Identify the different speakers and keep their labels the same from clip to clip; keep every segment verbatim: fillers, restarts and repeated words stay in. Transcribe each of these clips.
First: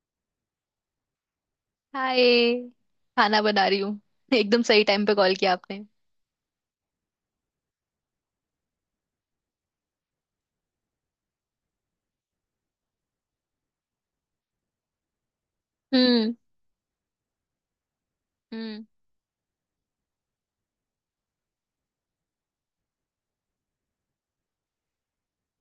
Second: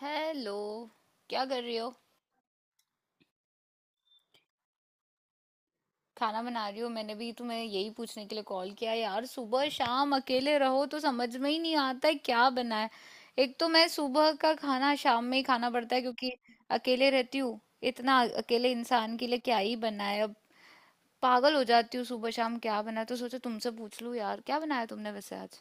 Speaker 1: Hello. क्या कर रही हो।
Speaker 2: हाय। खाना बना रही हूँ एकदम सही टाइम पे कॉल किया आपने।
Speaker 1: खाना बना रही हो? मैंने भी तुम्हें यही पूछने के लिए कॉल किया यार। सुबह शाम अकेले रहो तो समझ में ही नहीं आता है क्या बनाए। एक तो मैं सुबह का खाना शाम में ही खाना पड़ता है क्योंकि
Speaker 2: हम्म।
Speaker 1: अकेले रहती हूँ। इतना अकेले
Speaker 2: हम्म।
Speaker 1: इंसान के लिए क्या ही बनाए अब। पागल हो जाती हूँ सुबह शाम क्या बनाए तो सोचा तुमसे पूछ लूँ यार क्या बनाया तुमने वैसे आज।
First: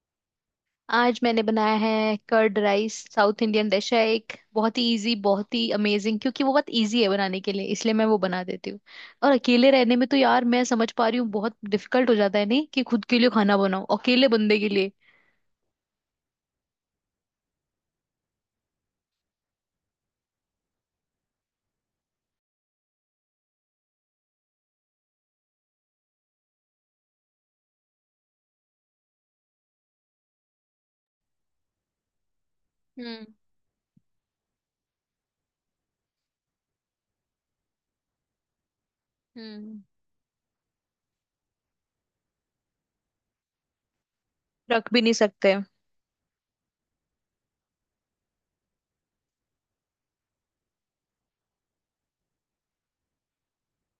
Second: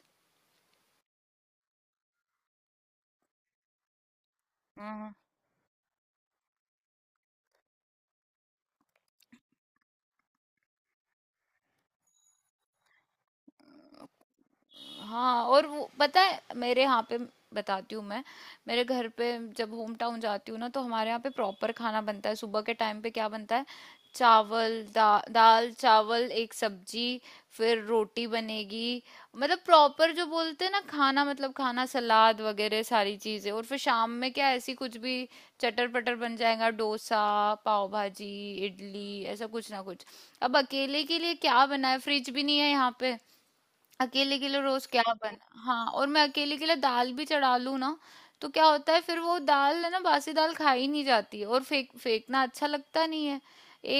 Speaker 2: आज मैंने बनाया है curd rice. South Indian dish है, एक बहुत ही इजी, बहुत ही अमेजिंग, क्योंकि वो बहुत इजी है बनाने के लिए, इसलिए मैं वो बना देती हूँ। और अकेले रहने में तो यार मैं समझ पा रही हूँ, बहुत डिफिकल्ट हो जाता है नहीं, कि खुद के लिए खाना बनाओ अकेले बंदे के लिए।
Speaker 1: हाँ और वो पता है मेरे यहाँ पे बताती हूँ मैं मेरे घर पे जब होम टाउन जाती हूँ ना तो हमारे यहाँ पे प्रॉपर खाना बनता है। सुबह के टाइम पे क्या बनता है चावल दा, दाल चावल एक सब्जी। फिर रोटी बनेगी। मतलब प्रॉपर जो बोलते हैं ना खाना मतलब खाना सलाद वगैरह सारी
Speaker 2: हम्म।
Speaker 1: चीजें। और फिर शाम में क्या ऐसी कुछ भी चटर पटर बन जाएगा, डोसा, पाव भाजी, इडली, ऐसा कुछ ना
Speaker 2: हम्म।
Speaker 1: कुछ। अब अकेले के लिए क्या बना है, फ्रिज भी नहीं है यहाँ पे। अकेले के लिए रोज
Speaker 2: रख भी
Speaker 1: क्या
Speaker 2: नहीं सकते।
Speaker 1: बना। हाँ और मैं अकेले के लिए दाल भी चढ़ा लूँ ना, तो क्या होता है फिर वो दाल है ना, बासी दाल खाई नहीं जाती है और फेंक फेंकना अच्छा लगता नहीं है।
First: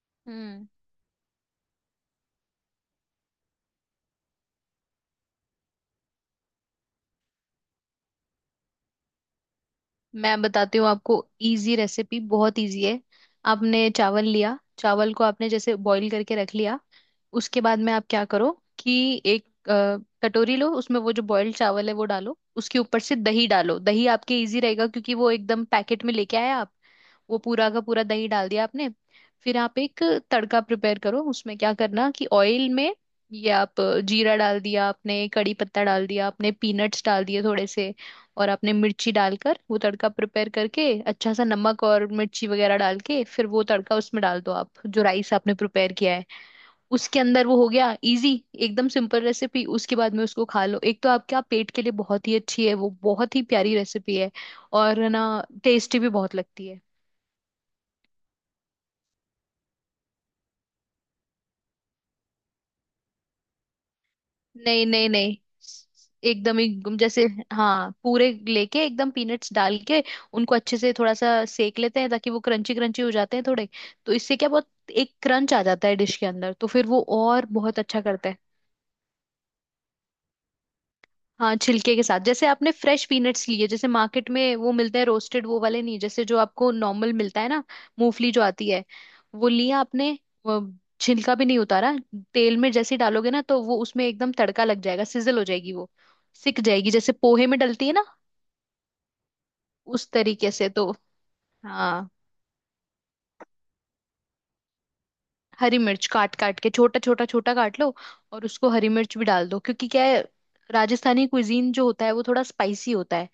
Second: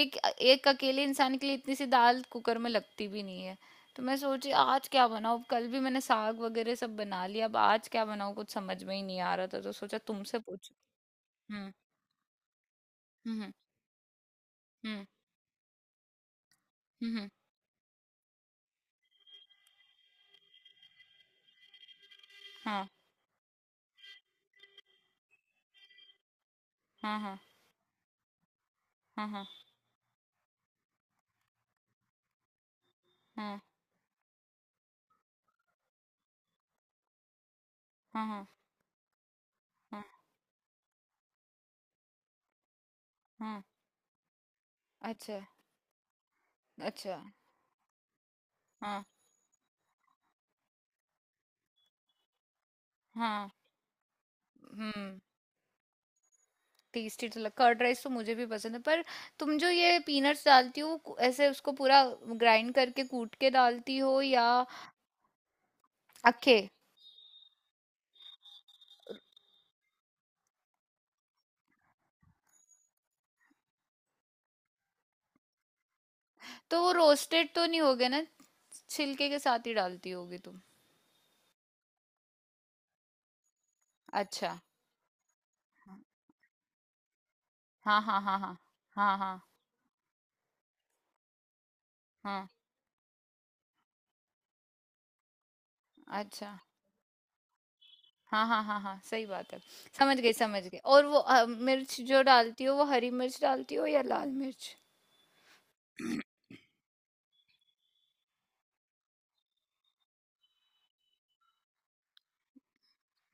Speaker 1: एक
Speaker 2: हम्म।
Speaker 1: एक अकेले इंसान के लिए इतनी सी दाल कुकर में लगती भी नहीं है। तो मैं सोची आज क्या बनाऊँ, कल भी मैंने साग वगैरह सब बना लिया, अब आज क्या बनाऊँ कुछ समझ में ही नहीं आ रहा था तो सोचा तुमसे
Speaker 2: मैं
Speaker 1: पूछ।
Speaker 2: बताती हूँ आपको
Speaker 1: हम्म।
Speaker 2: इजी रेसिपी, बहुत इजी है।
Speaker 1: हम्म।
Speaker 2: आपने चावल लिया,
Speaker 1: हम्म।
Speaker 2: चावल को आपने जैसे बॉईल करके रख लिया।
Speaker 1: हम्म। हम्म,
Speaker 2: उसके बाद में आप क्या करो, कि एक अ, कटोरी लो, उसमें वो जो बॉइल्ड चावल है वो डालो, उसके
Speaker 1: हाँ।
Speaker 2: ऊपर से दही डालो। दही आपके इजी रहेगा, क्योंकि वो एकदम पैकेट में लेके आए आप।
Speaker 1: हाँ हाँ
Speaker 2: वो पूरा का पूरा दही डाल दिया आपने।
Speaker 1: हाँ। हाँ
Speaker 2: फिर आप एक तड़का प्रिपेयर करो, उसमें क्या करना कि ऑयल में ये
Speaker 1: हाँ
Speaker 2: आप जीरा डाल दिया आपने, कड़ी पत्ता डाल दिया आपने, पीनट्स डाल दिए थोड़े से।
Speaker 1: हाँ हाँ। हाँ
Speaker 2: और आपने मिर्ची डालकर वो
Speaker 1: हाँ,
Speaker 2: तड़का प्रिपेयर करके, अच्छा सा नमक और मिर्ची वगैरह डाल के, फिर
Speaker 1: हाँ,
Speaker 2: वो तड़का उसमें डाल दो, आप जो राइस
Speaker 1: अच्छा।
Speaker 2: आपने प्रिपेयर किया है
Speaker 1: अच्छा।
Speaker 2: उसके अंदर। वो हो गया इजी, एकदम
Speaker 1: हाँ
Speaker 2: सिंपल रेसिपी। उसके बाद में उसको खा लो। एक तो आपका पेट के लिए बहुत ही अच्छी है वो, बहुत ही
Speaker 1: हाँ।
Speaker 2: प्यारी रेसिपी है। और
Speaker 1: हम्म।
Speaker 2: ना, टेस्टी भी बहुत लगती है।
Speaker 1: टेस्टी तो लग, कर्ड राइस तो मुझे भी पसंद है, पर तुम जो ये पीनट्स डालती हो कु- ऐसे उसको पूरा ग्राइंड करके कूट के डालती हो या।
Speaker 2: नहीं नहीं नहीं,
Speaker 1: अखे।
Speaker 2: एकदम ही गुम- जैसे। हाँ, पूरे लेके एकदम पीनट्स डाल के उनको अच्छे से थोड़ा सा सेक लेते हैं, ताकि वो क्रंची क्रंची हो जाते हैं थोड़े। तो इससे क्या, बहुत एक क्रंच आ जाता है डिश के अंदर, तो
Speaker 1: तो
Speaker 2: फिर
Speaker 1: वो
Speaker 2: वो और
Speaker 1: रोस्टेड तो
Speaker 2: बहुत
Speaker 1: नहीं
Speaker 2: अच्छा
Speaker 1: होगे ना,
Speaker 2: करता है।
Speaker 1: छिलके के साथ ही डालती होगी तुम।
Speaker 2: हाँ, छिलके के साथ। जैसे आपने फ्रेश पीनट्स लिए, जैसे मार्केट
Speaker 1: अच्छा।
Speaker 2: में वो मिलते हैं रोस्टेड, वो वाले नहीं, जैसे जो आपको नॉर्मल मिलता है ना,
Speaker 1: हाँ हाँ
Speaker 2: मूंगफली
Speaker 1: हाँ
Speaker 2: जो
Speaker 1: हाँ।
Speaker 2: आती है,
Speaker 1: हाँ हाँ
Speaker 2: वो लिया आपने। वो छिलका भी नहीं उतारा।
Speaker 1: हाँ।
Speaker 2: तेल में जैसे ही डालोगे ना तो वो उसमें एकदम तड़का लग जाएगा, सिजल हो जाएगी वो,
Speaker 1: अच्छा।
Speaker 2: सिक जाएगी, जैसे पोहे में डलती है ना,
Speaker 1: हाँ हाँ हाँ हाँ। सही बात है।
Speaker 2: उस
Speaker 1: समझ गई
Speaker 2: तरीके
Speaker 1: समझ
Speaker 2: से
Speaker 1: गई।
Speaker 2: तो।
Speaker 1: और वो अ, मिर्च
Speaker 2: हाँ,
Speaker 1: जो डालती हो, वो हरी मिर्च डालती हो या लाल मिर्च।
Speaker 2: हरी मिर्च काट काट के छोटा छोटा छोटा काट लो, और उसको हरी मिर्च भी डाल दो, क्योंकि क्या है, राजस्थानी कुजीन जो होता है वो थोड़ा स्पाइसी होता है।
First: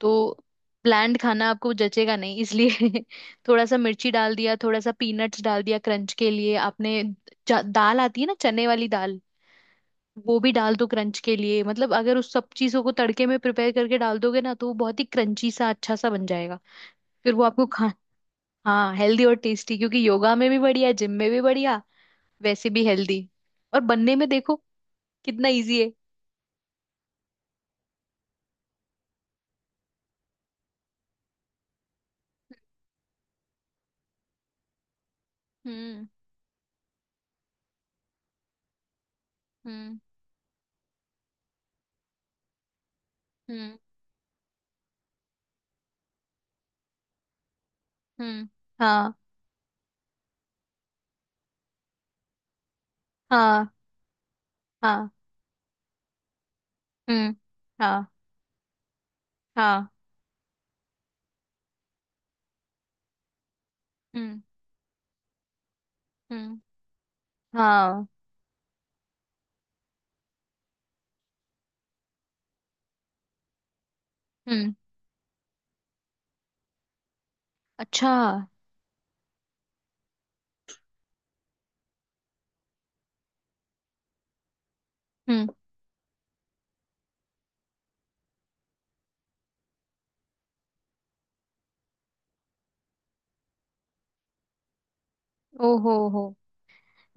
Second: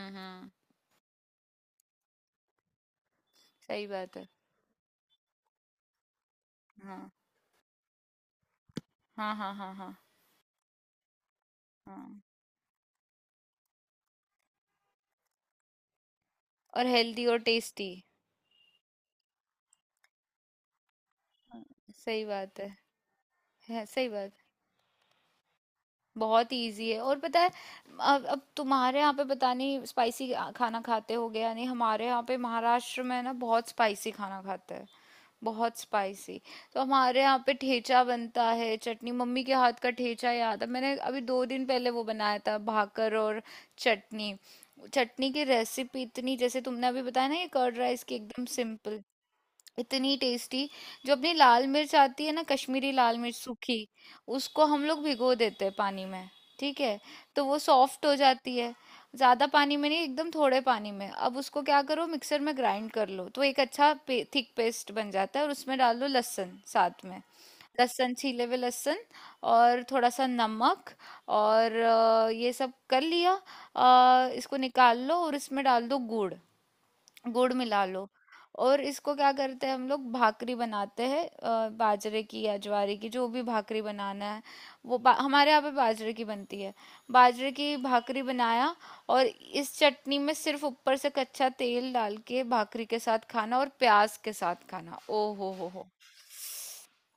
Speaker 2: तो
Speaker 1: हम्म।
Speaker 2: ब्land खाना आपको जचेगा नहीं, इसलिए थोड़ा सा
Speaker 1: सही
Speaker 2: मिर्ची
Speaker 1: बात है।
Speaker 2: डाल दिया, थोड़ा सा पीनट्स डाल दिया क्रंच के लिए आपने।
Speaker 1: हाँ
Speaker 2: च- दाल आती है ना चने वाली दाल,
Speaker 1: हाँ हाँ। हाँ हाँ
Speaker 2: वो भी डाल दो क्रंच के लिए। मतलब अगर
Speaker 1: हाँ।
Speaker 2: उस सब चीजों को तड़के में प्रिपेयर करके डाल दोगे ना, तो वो बहुत ही क्रंची सा अच्छा सा बन जाएगा।
Speaker 1: और हेल्दी
Speaker 2: फिर
Speaker 1: और
Speaker 2: वो आपको
Speaker 1: टेस्टी।
Speaker 2: खा। हाँ, हेल्दी और टेस्टी, क्योंकि योगा में भी बढ़िया, जिम में भी बढ़िया,
Speaker 1: सही बात है,
Speaker 2: वैसे भी हेल्दी। और
Speaker 1: है सही
Speaker 2: बनने में
Speaker 1: बात है।
Speaker 2: देखो कितना इजी है।
Speaker 1: बहुत इजी है। और पता है अब अब तुम्हारे यहाँ पे पता नहीं स्पाइसी खाना खाते हो गया नहीं, हमारे यहाँ पे महाराष्ट्र में ना बहुत स्पाइसी खाना खाते हैं। बहुत
Speaker 2: हम्म।
Speaker 1: स्पाइसी। तो हमारे यहाँ पे ठेचा बनता है चटनी, मम्मी के हाथ का
Speaker 2: हम्म।
Speaker 1: ठेचा। याद है मैंने अभी दो दिन पहले वो बनाया था भाकर और
Speaker 2: हम्म।
Speaker 1: चटनी। चटनी की रेसिपी इतनी, जैसे तुमने अभी बताया ना ये कर्ड राइस की एकदम
Speaker 2: हम्म।
Speaker 1: सिंपल,
Speaker 2: हाँ।
Speaker 1: इतनी टेस्टी। जो अपनी लाल मिर्च आती है ना कश्मीरी लाल मिर्च
Speaker 2: हाँ।
Speaker 1: सूखी, उसको हम लोग
Speaker 2: हाँ।
Speaker 1: भिगो देते हैं पानी में। ठीक है।
Speaker 2: हम्म।
Speaker 1: तो वो सॉफ्ट
Speaker 2: हाँ।
Speaker 1: हो जाती है। ज्यादा पानी में
Speaker 2: हाँ।
Speaker 1: नहीं, एकदम थोड़े पानी में। अब उसको क्या करो, मिक्सर में ग्राइंड कर लो, तो एक अच्छा पे,
Speaker 2: हम्म।
Speaker 1: थिक पेस्ट बन जाता है। और उसमें डाल दो लहसुन
Speaker 2: हम्म।
Speaker 1: साथ में,
Speaker 2: हाँ।
Speaker 1: लहसुन छीले हुए लहसुन। और थोड़ा सा नमक। और अ, ये सब कर लिया अ, इसको
Speaker 2: हम्म।
Speaker 1: निकाल लो और इसमें डाल दो गुड़। गुड़ मिला लो।
Speaker 2: अच्छा।
Speaker 1: और इसको क्या करते हैं, हम लोग भाकरी बनाते हैं अ, बाजरे की या ज्वारे की, जो भी भाकरी बनाना है। वो बा,
Speaker 2: हम्म।
Speaker 1: हमारे यहाँ पे बाजरे की बनती है। बाजरे की भाकरी बनाया। और इस चटनी में सिर्फ ऊपर से कच्चा तेल डाल के भाकरी के साथ खाना और प्याज के साथ खाना, ओ हो हो हो।
Speaker 2: ओहो हो।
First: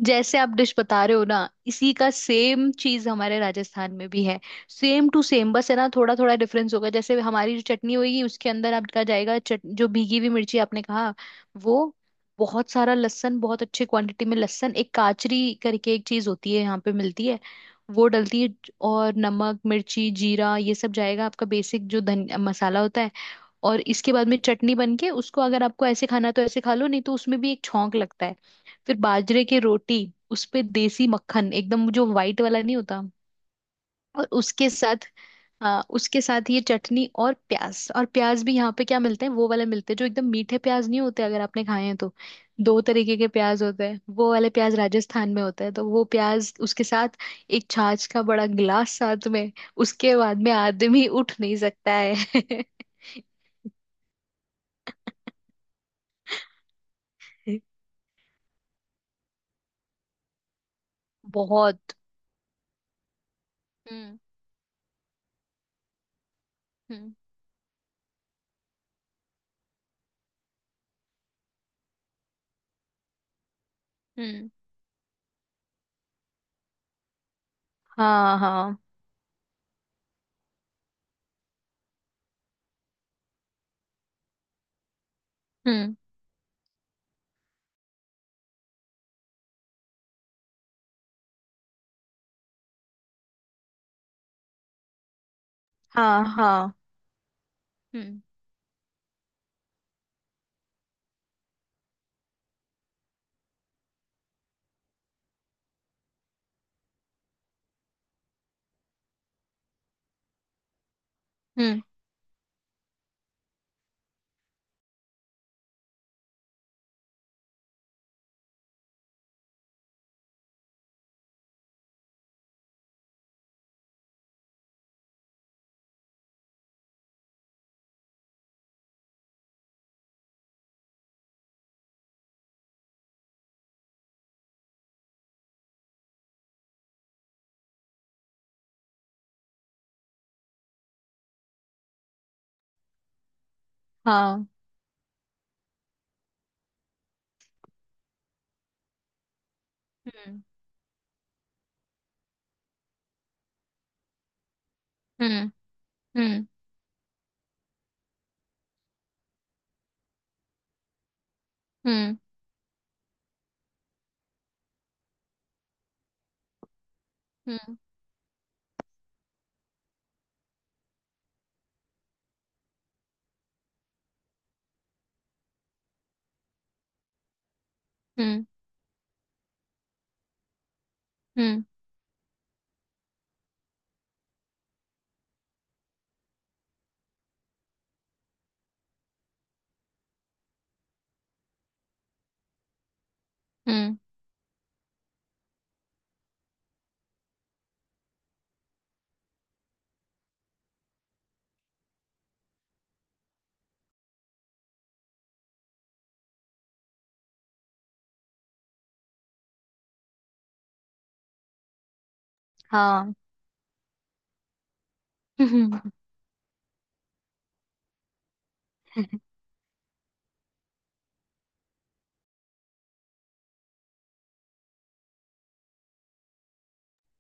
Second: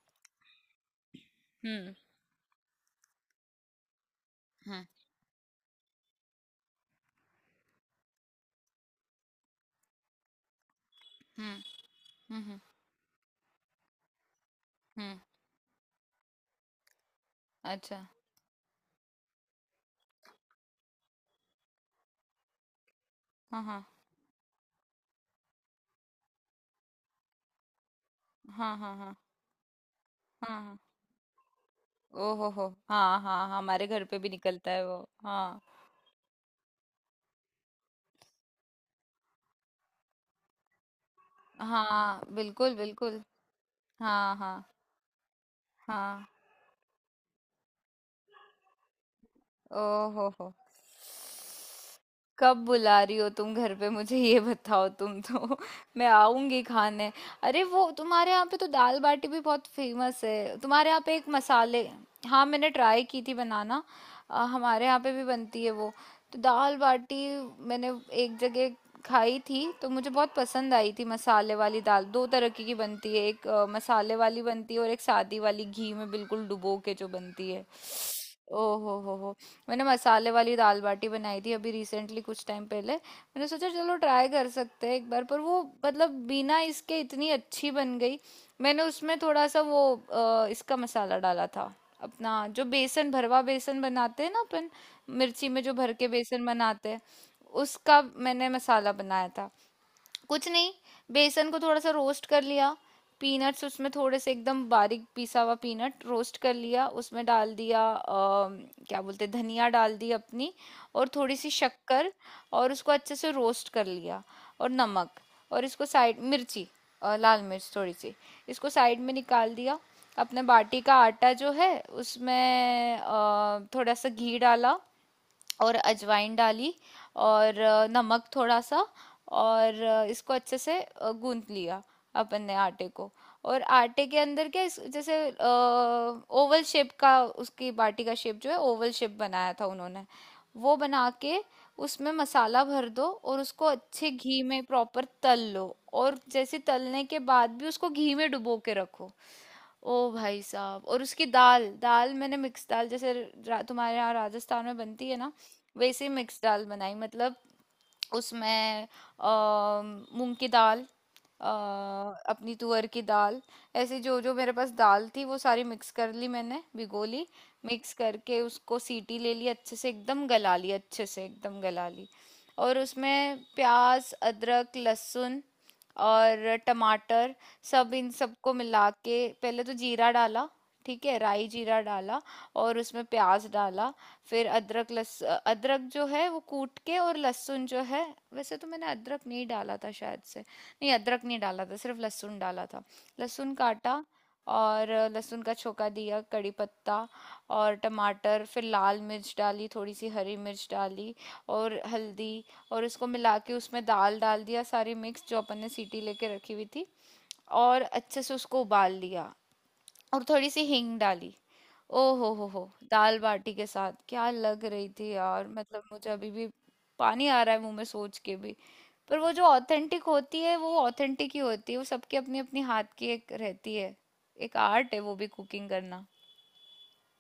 Speaker 2: जैसे आप डिश बता रहे हो ना, इसी
Speaker 1: हम्म
Speaker 2: का सेम चीज हमारे राजस्थान में भी है,
Speaker 1: हम्म
Speaker 2: सेम टू सेम। बस है ना, थोड़ा थोड़ा डिफरेंस होगा। जैसे हमारी जो चटनी होगी, उसके अंदर आपका जाएगा चट, जो भीगी हुई मिर्ची आपने कहा
Speaker 1: हम्म।
Speaker 2: वो,
Speaker 1: हम्म हम्म
Speaker 2: बहुत सारा लहसुन, बहुत अच्छे क्वांटिटी में लहसुन, एक
Speaker 1: हम्म,
Speaker 2: काचरी करके एक चीज होती है यहाँ पे मिलती है,
Speaker 1: अच्छा।
Speaker 2: वो डलती है। और नमक, मिर्ची, जीरा, ये सब जाएगा आपका बेसिक जो धन मसाला होता है।
Speaker 1: हाँ
Speaker 2: और
Speaker 1: हाँ
Speaker 2: इसके बाद में चटनी बन के उसको अगर आपको ऐसे खाना तो ऐसे खा लो, नहीं तो उसमें भी एक छौंक लगता है।
Speaker 1: हाँ हाँ
Speaker 2: फिर
Speaker 1: हाँ
Speaker 2: बाजरे की रोटी, उस
Speaker 1: हाँ
Speaker 2: पे
Speaker 1: हाँ।
Speaker 2: देसी मक्खन, एकदम जो
Speaker 1: ओ
Speaker 2: वाइट
Speaker 1: हो
Speaker 2: वाला
Speaker 1: हो।
Speaker 2: नहीं होता।
Speaker 1: हाँ हाँ हाँ, हमारे घर पे
Speaker 2: और
Speaker 1: भी
Speaker 2: उसके
Speaker 1: निकलता है वो।
Speaker 2: साथ
Speaker 1: हाँ
Speaker 2: आ, उसके साथ ये चटनी और प्याज। और प्याज भी यहाँ पे क्या मिलते हैं, वो वाले मिलते हैं जो एकदम मीठे प्याज नहीं होते, अगर आपने खाए हैं तो।
Speaker 1: हाँ बिल्कुल
Speaker 2: दो तरीके
Speaker 1: बिल्कुल।
Speaker 2: के प्याज होते हैं, वो
Speaker 1: हाँ
Speaker 2: वाले
Speaker 1: हाँ
Speaker 2: प्याज राजस्थान में होते हैं। तो वो
Speaker 1: हाँ।
Speaker 2: प्याज उसके साथ, एक छाछ का बड़ा गिलास साथ में।
Speaker 1: ओहो
Speaker 2: उसके
Speaker 1: हो
Speaker 2: बाद में
Speaker 1: हो।
Speaker 2: आदमी उठ नहीं सकता
Speaker 1: कब
Speaker 2: है।
Speaker 1: बुला रही हो तुम घर पे मुझे, ये बताओ तुम तो मैं आऊंगी खाने। अरे वो तुम्हारे यहाँ पे तो दाल बाटी भी बहुत फेमस है, तुम्हारे यहाँ पे एक मसाले।
Speaker 2: बहुत।
Speaker 1: हाँ मैंने ट्राई की थी बनाना।
Speaker 2: हम्म।
Speaker 1: अ, हमारे यहाँ पे भी बनती है वो, तो दाल
Speaker 2: हम्म।
Speaker 1: बाटी मैंने एक जगह खाई थी तो मुझे बहुत पसंद आई थी मसाले वाली दाल। दो तरह की की बनती है, एक अ, मसाले वाली
Speaker 2: हम्म।
Speaker 1: बनती है और एक सादी वाली घी में बिल्कुल डुबो के जो बनती है।
Speaker 2: हाँ।
Speaker 1: ओ
Speaker 2: हाँ।
Speaker 1: हो हो हो। मैंने मसाले वाली दाल बाटी बनाई थी अभी रिसेंटली, कुछ टाइम पहले मैंने सोचा चलो ट्राई कर सकते हैं एक बार, पर वो
Speaker 2: हम्म।
Speaker 1: मतलब बिना इसके इतनी अच्छी बन गई। मैंने उसमें थोड़ा सा वो अ, इसका मसाला डाला था। अपना जो बेसन भरवा बेसन बनाते हैं ना अपन, मिर्ची में जो भर के
Speaker 2: हाँ।
Speaker 1: बेसन
Speaker 2: हाँ।
Speaker 1: बनाते हैं, उसका
Speaker 2: हम्म।
Speaker 1: मैंने मसाला बनाया था। कुछ नहीं, बेसन को थोड़ा सा रोस्ट कर लिया, पीनट्स उसमें थोड़े से एकदम बारीक पिसा हुआ पीनट रोस्ट कर लिया, उसमें डाल दिया अ, क्या बोलते हैं, धनिया डाल दी अपनी, और थोड़ी सी
Speaker 2: हम्म।
Speaker 1: शक्कर, और उसको अच्छे से रोस्ट कर लिया, और नमक, और इसको साइड, मिर्ची अ, लाल मिर्च थोड़ी सी, इसको साइड में निकाल दिया। अपने बाटी का आटा जो है उसमें अ, थोड़ा सा घी डाला, और अजवाइन डाली, और अ, नमक थोड़ा सा, और अ, इसको अच्छे से अ, गूंथ लिया अपन ने आटे को। और आटे के अंदर क्या इस- जैसे ओवल शेप का, उसकी बाटी का शेप जो है ओवल शेप बनाया था उन्होंने। वो बना के उसमें मसाला भर दो और उसको अच्छे घी
Speaker 2: हाँ।
Speaker 1: में प्रॉपर तल लो। और जैसे तलने के बाद भी उसको घी में डुबो के रखो। ओ भाई
Speaker 2: हम्म।
Speaker 1: साहब। और उसकी दाल दाल मैंने मिक्स दाल जैसे रा, तुम्हारे यहाँ राजस्थान में बनती है ना
Speaker 2: हम्म।
Speaker 1: वैसे मिक्स
Speaker 2: हम्म।
Speaker 1: दाल बनाई मतलब। उसमें अ, मूंग की दाल, अ,
Speaker 2: हम्म।
Speaker 1: अपनी तुअर की दाल, ऐसे जो जो मेरे पास दाल थी वो सारी मिक्स कर ली, मैंने भिगो ली,
Speaker 2: हम्म।
Speaker 1: मिक्स करके उसको सीटी ले ली अच्छे से, एकदम गला ली अच्छे से एकदम गला ली। और उसमें प्याज अदरक लहसुन और टमाटर, सब इन
Speaker 2: हम्म।
Speaker 1: सबको मिला के पहले तो जीरा डाला, ठीक है, राई
Speaker 2: हम्म।
Speaker 1: जीरा डाला, और उसमें प्याज डाला, फिर अदरक लस अदरक जो है वो कूट के, और लहसुन जो है, वैसे तो मैंने अदरक नहीं डाला था शायद से, नहीं अदरक नहीं डाला था, सिर्फ लहसुन डाला था, लहसुन
Speaker 2: हम्म।
Speaker 1: काटा, और लहसुन का छोका दिया, कड़ी पत्ता और टमाटर, फिर लाल मिर्च डाली थोड़ी सी, हरी मिर्च डाली, और हल्दी, और इसको मिला के उसमें दाल डाल दिया सारी मिक्स जो अपन ने सीटी लेके रखी हुई थी, और अच्छे से उसको उबाल लिया, और थोड़ी सी हींग डाली। ओ हो हो हो
Speaker 2: हाँ।
Speaker 1: दाल बाटी के साथ क्या लग रही थी यार, मतलब मुझे अभी भी पानी आ रहा है मुंह में सोच के भी। पर वो जो ऑथेंटिक होती है वो ऑथेंटिक ही होती है, वो सबकी अपनी अपनी हाथ की एक रहती है। एक आर्ट है वो भी कुकिंग करना।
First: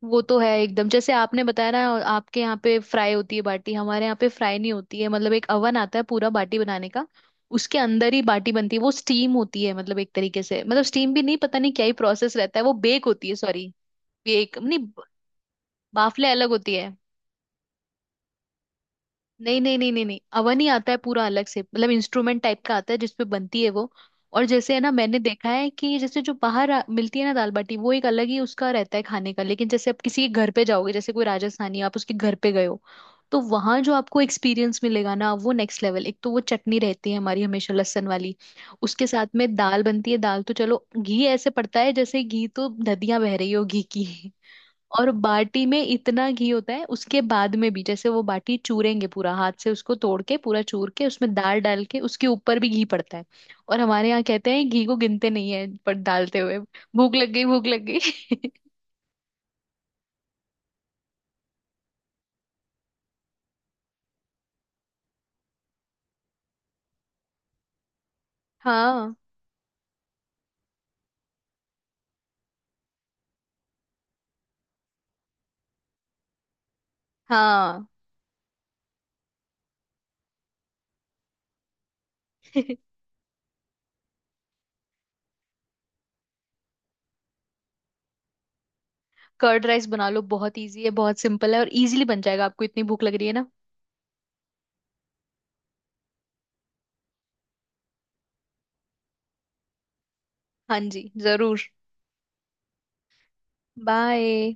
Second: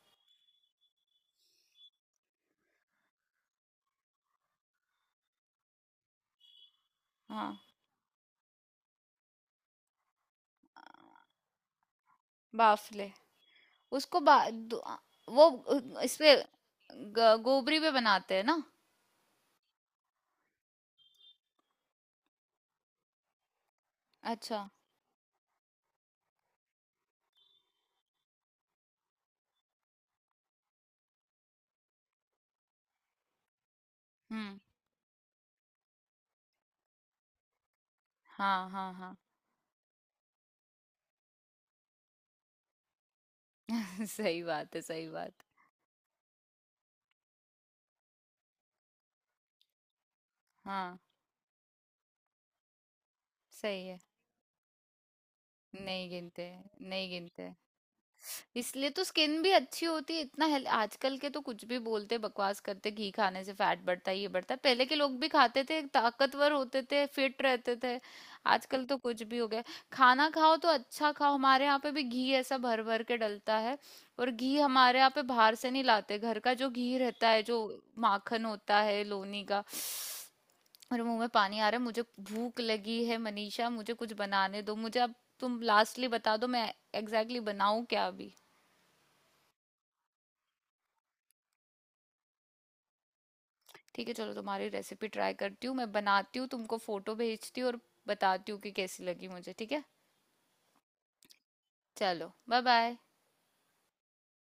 Speaker 2: वो तो है एकदम, जैसे आपने बताया ना, आपके यहाँ पे फ्राई होती है बाटी, हमारे यहाँ पे फ्राई नहीं होती है। मतलब एक अवन आता है पूरा बाटी बनाने का,
Speaker 1: हाँ,
Speaker 2: उसके अंदर ही बाटी बनती है। वो स्टीम होती है मतलब एक तरीके से, मतलब स्टीम भी नहीं, पता नहीं क्या ही प्रोसेस रहता है, वो
Speaker 1: बाफले।
Speaker 2: बेक होती है, सॉरी,
Speaker 1: उसको बा
Speaker 2: बेक
Speaker 1: दु-
Speaker 2: नहीं,
Speaker 1: आ- वो उ-
Speaker 2: बाफले
Speaker 1: इसपे
Speaker 2: अलग होती है।
Speaker 1: ग- गोबरी पे बनाते हैं ना।
Speaker 2: नहीं नहीं नहीं नहीं नहीं, अवन ही आता है पूरा अलग से, मतलब इंस्ट्रूमेंट टाइप का आता है जिसपे बनती है वो। और
Speaker 1: अच्छा।
Speaker 2: जैसे है ना, मैंने देखा है कि जैसे जो बाहर आ- मिलती है ना दाल बाटी, वो एक अलग ही उसका रहता है खाने का, लेकिन जैसे आप किसी के घर पे जाओगे, जैसे कोई राजस्थानी आप उसके घर पे गए हो, तो वहां जो आपको
Speaker 1: हम्म।
Speaker 2: एक्सपीरियंस मिलेगा ना, वो नेक्स्ट लेवल। एक तो वो चटनी रहती है हमारी हमेशा लहसुन वाली,
Speaker 1: हाँ हाँ
Speaker 2: उसके
Speaker 1: हाँ।
Speaker 2: साथ में दाल बनती है दाल, तो चलो घी ऐसे पड़ता है, जैसे घी तो नदियां बह रही हो घी की।
Speaker 1: सही बात है सही
Speaker 2: और
Speaker 1: बात।
Speaker 2: बाटी में इतना घी होता है, उसके बाद में भी जैसे वो बाटी चूरेंगे पूरा हाथ से, उसको तोड़ के पूरा चूर
Speaker 1: हाँ
Speaker 2: के उसमें दाल डाल के, उसके ऊपर भी घी पड़ता है। और
Speaker 1: सही है।
Speaker 2: हमारे यहाँ कहते हैं घी को गिनते नहीं है पर
Speaker 1: नहीं
Speaker 2: डालते
Speaker 1: गिनते,
Speaker 2: हुए।
Speaker 1: नहीं
Speaker 2: भूख लग गई,
Speaker 1: गिनते।
Speaker 2: भूख लग गई।
Speaker 1: इसलिए तो स्किन भी अच्छी होती है इतना हेल। आजकल के तो कुछ भी बोलते बकवास करते, घी खाने से फैट बढ़ता है, ये बढ़ता है। पहले के लोग भी खाते थे, ताकतवर होते थे, फिट रहते थे। आजकल तो
Speaker 2: हाँ
Speaker 1: कुछ भी हो गया। खाना खाओ तो अच्छा खाओ। हमारे यहाँ पे भी घी ऐसा भर भर के डलता है। और घी हमारे यहाँ पे बाहर से नहीं लाते, घर का जो घी रहता है, जो
Speaker 2: हाँ।
Speaker 1: माखन होता है लोनी का। और मुंह में पानी आ रहा है मुझे। भूख लगी है मनीषा, मुझे कुछ बनाने दो मुझे अब। तुम लास्टली बता दो मैं एग्जैक्टली बनाऊं क्या अभी।
Speaker 2: कर्ड राइस बना लो, बहुत इजी है, बहुत सिंपल है, और इजीली बन जाएगा। आपको इतनी भूख लग रही है ना।
Speaker 1: ठीक है, चलो तुम्हारी रेसिपी ट्राई करती हूँ, मैं बनाती हूँ तुमको फोटो भेजती हूँ और बताती हूँ कि कैसी लगी मुझे, ठीक है।
Speaker 2: हाँ जी जरूर।
Speaker 1: चलो बाय बाय।
Speaker 2: बाय।